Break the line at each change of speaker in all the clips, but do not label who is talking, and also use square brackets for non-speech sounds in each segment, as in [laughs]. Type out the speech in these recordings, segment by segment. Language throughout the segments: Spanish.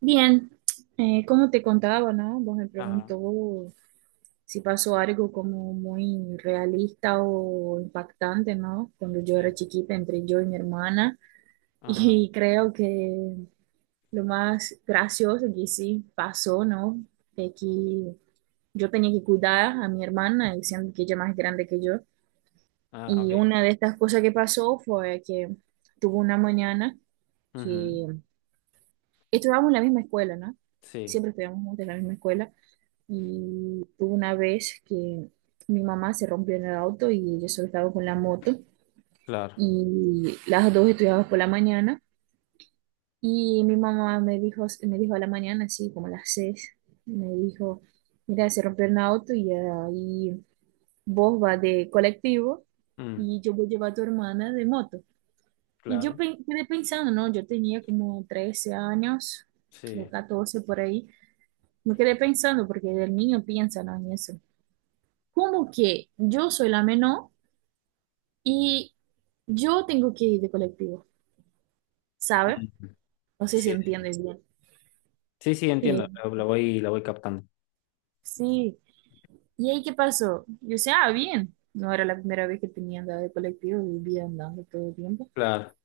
Bien, como te contaba, ¿no? Vos me
Ajá,
preguntó si pasó algo como muy realista o impactante, ¿no? Cuando yo era
sí,
chiquita entre yo y mi hermana. [laughs]
ajá,
Y creo que lo más gracioso que sí pasó, ¿no? Es que yo tenía que cuidar a mi hermana, y siendo que ella es más grande que yo.
ah, ok.
Y una de estas cosas que pasó fue que tuvo una mañana
Ujú,
que estudiábamos en la misma escuela, ¿no?
sí,
Siempre estudiamos juntos en la misma escuela y hubo una vez que mi mamá se rompió en el auto y yo solo estaba con la moto
claro,
y las dos estudiábamos por la mañana y mi mamá me dijo a la mañana, así como a las 6, me dijo, mira, se rompió el auto y ahí vos vas de colectivo
mm,
y yo voy a llevar a tu hermana de moto. Y yo
claro,
quedé pensando, ¿no? Yo tenía como 13 años o
sí.
14 por ahí. Me quedé pensando, porque el niño piensa no en eso. Como que yo soy la menor y yo tengo que ir de colectivo, ¿sabe?
Mm,
No sé si
sí,
entiendes bien.
sí, sí,
Eh,
entiendo, lo voy captando.
sí. ¿Y ahí qué pasó? Yo decía, ah, bien. No era la primera vez que tenía andado de colectivo, vivía andando todo el tiempo.
Claro,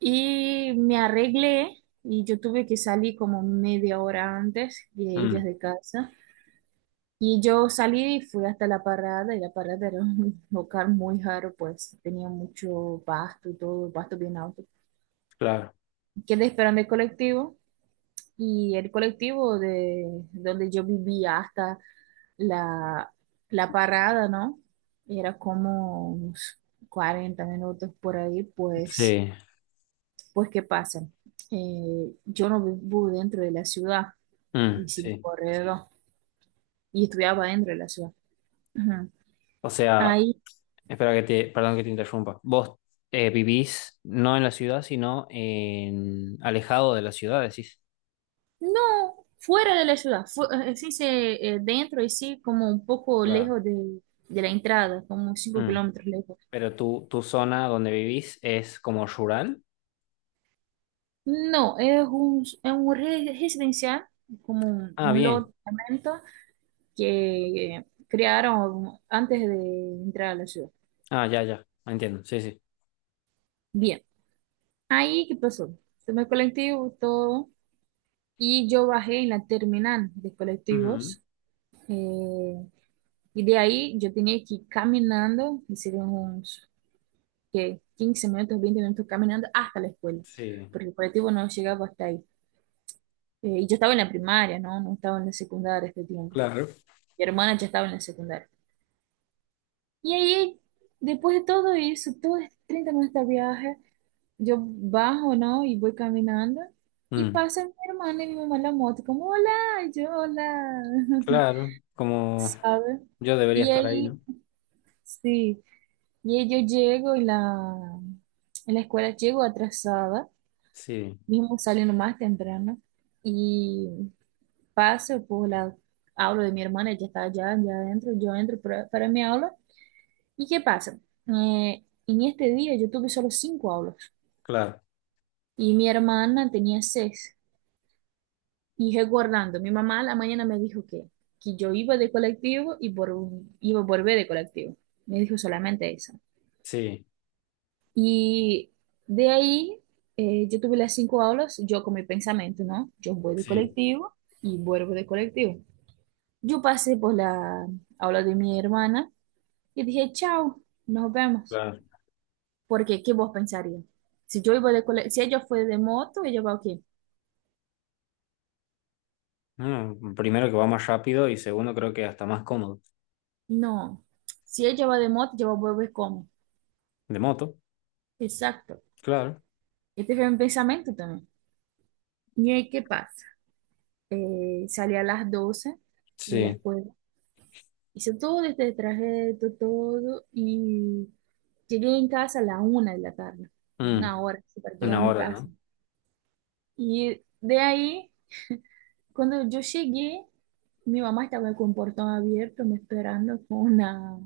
Y me arreglé y yo tuve que salir como media hora antes de ellas
mm,
de casa. Y yo salí y fui hasta la parada, y la parada era un [laughs] lugar muy raro, pues tenía mucho pasto y todo, pasto bien alto.
claro,
Quedé esperando el colectivo y el colectivo de donde yo vivía hasta la, la parada, ¿no? Era como unos 40 minutos por ahí, pues,
sí,
pues ¿qué pasa? Yo no vivo dentro de la ciudad
mm,
y sin
sí.
corredor y estudiaba dentro de la ciudad. Ujú.
O sea,
Ahí.
perdón que te interrumpa. Vos vivís no en la ciudad, sino en alejado de la ciudad, decís.
No, fuera de la ciudad, sí, dentro y sí, como un poco
Claro.
lejos de la entrada, como cinco
Mm,
kilómetros lejos.
pero tu zona donde vivís es como rural.
No, es un residencial, como un,
Ah,
un
bien.
lote de apartamento que crearon antes de entrar a la ciudad.
Ah, ya, ya, entiendo, sí, sí.
Bien, ahí, ¿qué pasó? Tomé el colectivo, todo, y yo bajé en la terminal de
Ujú,
colectivos. eh, y de ahí yo tenía que ir caminando, hicieron unos que 15 minutos, 20 minutos caminando hasta la escuela,
sí.
porque el colectivo no llegaba hasta ahí. Y yo estaba en la primaria, ¿no? No estaba en la secundaria este tiempo.
Claro,
Mi hermana ya estaba en la secundaria. Y ahí, después de todo eso, todos estos 30 minutos de viaje, yo bajo, ¿no? Y voy caminando. Y
mm,
pasa mi hermana y mi mamá en la moto, como, hola, y yo, hola, [laughs]
claro, como
¿sabes?
yo debería
Y
estar ahí,
ahí,
¿no?
sí, y ahí yo llego y la, en la escuela llego atrasada
Sí,
mismo saliendo más temprano y paso por la aula de mi hermana, ella está allá, allá adentro, yo entro para mi aula. ¿Y qué pasa? En este día yo tuve solo cinco aulas
claro,
y mi hermana tenía seis. Y recordando, mi mamá a la mañana me dijo que yo iba de colectivo y por, iba a volver de colectivo. Me dijo solamente eso.
sí,
Y de ahí yo tuve las cinco aulas, yo con mi pensamiento, ¿no? Yo voy de
sí.
colectivo y vuelvo de colectivo. Yo pasé por la aula de mi hermana y dije, chao, nos vemos.
Claro.
Porque, ¿qué vos pensarías? Si yo iba de cole- si ella fue de moto, ella va qué?
Mm, primero que va más rápido y segundo creo que hasta más cómodo.
No. Si ella va de moto, yo voy a volver cómo.
De moto,
Exacto.
claro.
Este fue mi pensamiento también. Y ahí, ¿qué pasa? Salí a las 12 de la
Sí.
escuela. Hice todo este trayecto, todo, y llegué en casa a la 1 de la tarde.
Mm,
Una hora, así, para llegar a
una
mi
hora,
casa.
¿no?
Y de ahí cuando yo llegué, mi mamá estaba con portón abierto, me esperando con una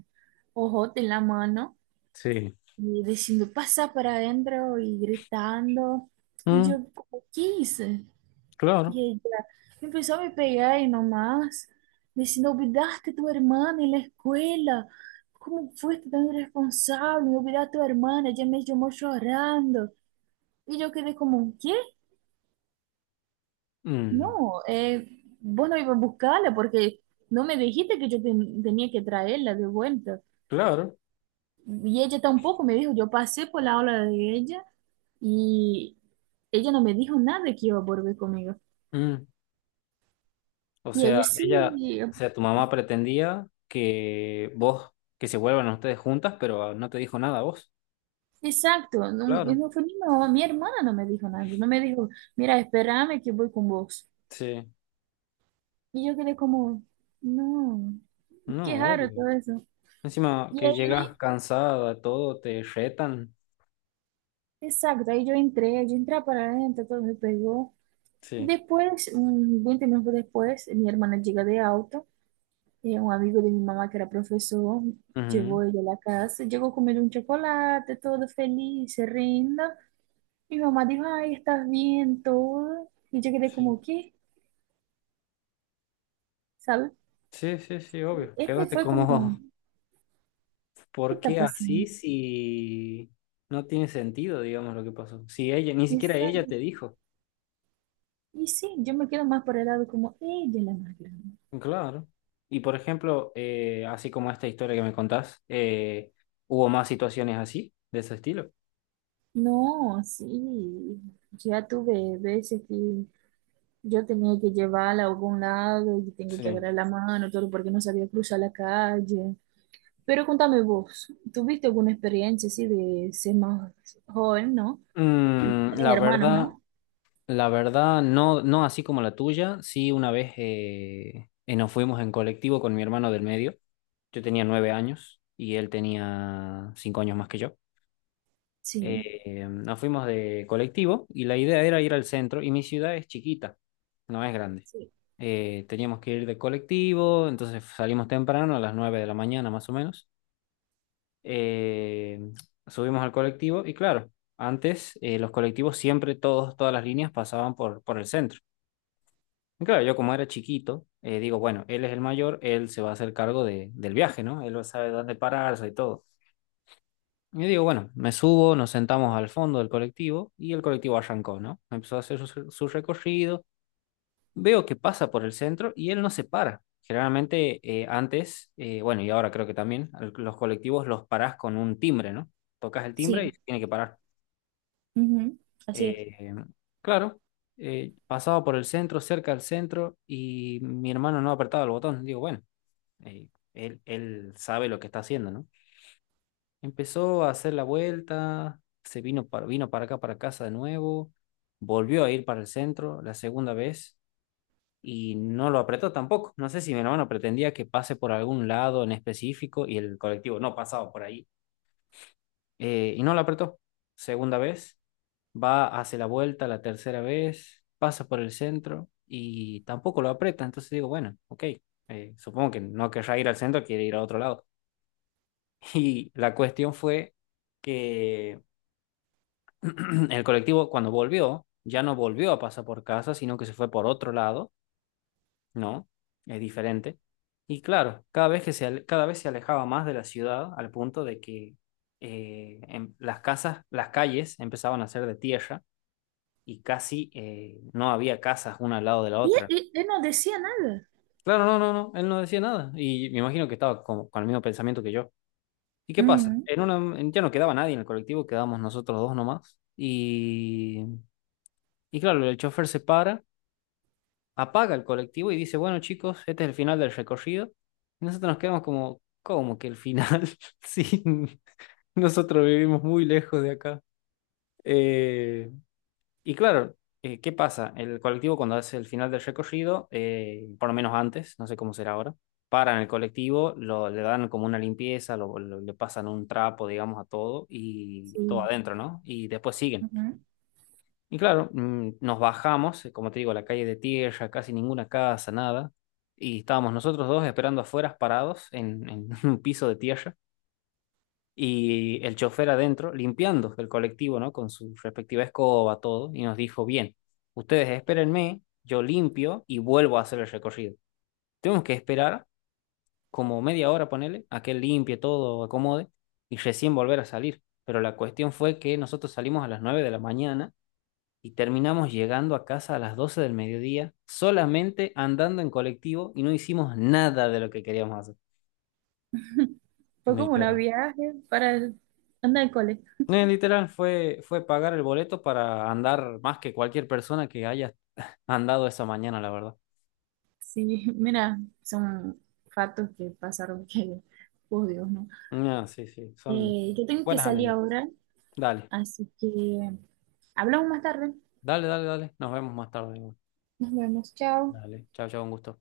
ojote en la mano
Sí.
y diciendo, pasa para adentro y gritando. Y
Mm,
yo, como, ¿qué hice?
claro.
Y ella empezó a me pegar y nomás, diciendo, olvidaste a tu hermana en la escuela. ¿Cómo fuiste tan irresponsable? Me olvidaste a tu hermana, ella me llamó llorando. Y yo quedé como, ¿qué?
Mm,
No, vos no ibas a buscarla porque no me dijiste que yo tenía que traerla de vuelta.
claro.
Y ella tampoco me dijo, yo pasé por la aula de ella y ella no me dijo nada que iba a volver conmigo.
Mm. O
Y
sea,
ella sí,
ella, o sea, tu mamá pretendía que vos, que se vuelvan ustedes juntas, pero no te dijo nada a vos.
exacto, no,
Claro.
no fue ni mi mamá, mi hermana no me dijo nada, no me dijo, mira, espérame que voy con vos.
Sí.
Y yo quedé como, no, qué
No,
raro
obvio.
todo eso.
Encima
Y
que llegas
ahí,
cansada, todo, te retan.
exacto, ahí yo entré para adentro, todo me pegó.
Sí,
Después, un 20 minutos después, mi hermana llega de auto. Un amigo de mi mamá, que era profesor,
ujú.
llevó ella a la casa. Llegó comiendo un chocolate, todo feliz, se. Mi mamá dijo, ay, estás bien, todo. Y yo quedé
Sí.
como, ¿qué? ¿Sabes?
Sí, sí, sí, obvio.
Este
Quedaste
fue como,
como, [laughs]
¿qué
¿por
está
qué así
pasando?
si no tiene sentido, digamos, lo que pasó? Si ella, ni
Y,
siquiera ella te dijo.
y sí, yo me quedo más por el lado como, ella es la más grande.
Claro. Y por ejemplo, así como esta historia que me contás, ¿hubo más situaciones así, de ese estilo?
No, sí, ya tuve veces que yo tenía que llevarla a algún lado y tengo que
Sí.
agarrar la mano, todo porque no sabía cruzar la calle. Pero contame vos, ¿tuviste alguna experiencia así de ser más joven, ¿no? Y
Mm, la
tienes hermanos,
verdad.
¿no?
La verdad, no, no así como la tuya. Sí, una vez nos fuimos en colectivo con mi hermano del medio. Yo tenía 9 años y él tenía 5 años más que yo.
Sí,
Nos fuimos de colectivo y la idea era ir al centro. Y mi ciudad es chiquita, no es grande.
sí,
Teníamos que ir de colectivo, entonces salimos temprano, a las 9 de la mañana más o menos. Eh, Subimos al colectivo y claro, antes los colectivos siempre, todas las líneas pasaban por el centro. Claro, yo como era chiquito, digo, bueno, él es el mayor, él se va a hacer cargo de, del viaje, ¿no? Él sabe dónde pararse y todo. Y digo, bueno, me subo, nos sentamos al fondo del colectivo y el colectivo arrancó, ¿no? Empezó a hacer su, su recorrido, veo que pasa por el centro y él no se para. Generalmente antes, bueno, y ahora creo que también, los colectivos los parás con un timbre, ¿no? Tocas el timbre y
sí,
se tiene que parar.
ujú, así es.
Eh, claro pasaba por el centro, cerca del centro, y mi hermano no apretaba el botón. Digo, bueno, eh, él sabe lo que está haciendo, ¿no? Empezó a hacer la vuelta, vino para acá, para casa de nuevo, volvió a ir para el centro la segunda vez y no lo apretó tampoco. No sé si mi hermano pretendía que pase por algún lado en específico y el colectivo no pasaba por ahí y no lo apretó. Segunda vez, va, hace la vuelta la tercera vez, pasa por el centro y tampoco lo aprieta. Entonces digo, bueno, ok, supongo que no querrá ir al centro, quiere ir a otro lado. Y la cuestión fue que [clears throat] el colectivo cuando volvió, ya no volvió a pasar por casa, sino que se fue por otro lado, ¿no? Es diferente. Y claro, cada vez se alejaba más de la ciudad al punto de que las casas, las calles empezaban a ser de tierra y casi no había casas una al lado de la otra.
Y él no decía nada.
Claro, no, no, no, él no decía nada. Y me imagino que estaba como con el mismo pensamiento que yo. ¿Y qué pasa?
Ujú,
Ya no quedaba nadie en el colectivo, quedábamos nosotros dos nomás. Y claro, el chofer se para, apaga el colectivo y dice, bueno chicos, este es el final del recorrido. Y nosotros nos quedamos como, ¿cómo que el final? [laughs] Sí, nosotros vivimos muy lejos de acá. Eh, y claro, ¿qué pasa? El colectivo cuando hace el final del recorrido, por lo menos antes, no sé cómo será ahora, paran el colectivo, le dan como una limpieza, le pasan un trapo, digamos, a todo y todo
sí.
adentro, ¿no? Y después siguen.
Ujú.
Y claro, nos bajamos, como te digo, a la calle de tierra, casi ninguna casa, nada. Y estábamos nosotros dos esperando afuera, parados en [laughs] un piso de tierra y el chofer adentro limpiando el colectivo, ¿no? Con su respectiva escoba, todo, y nos dijo, bien, ustedes espérenme, yo limpio y vuelvo a hacer el recorrido. Tenemos que esperar como media hora, ponele, a que él limpie todo, acomode, y recién volver a salir. Pero la cuestión fue que nosotros salimos a las 9 de la mañana y terminamos llegando a casa a las 12 del mediodía, solamente andando en colectivo y no hicimos nada de lo que queríamos hacer.
Fue como un
Literal.
viaje para el- andar al cole.
Literal, fue, fue pagar el boleto para andar más que cualquier persona que haya andado esa mañana, la verdad.
Sí, [laughs] mira, son fatos que pasaron que, por Dios, ¿no?
Ah, sí, sí, son
Yo tengo que
buenas
salir
anécdotas.
ahora,
Dale,
así que hablamos más tarde.
dale, dale, dale. Nos vemos más tarde.
Nos vemos. Chao.
Dale, chao, chao, un gusto.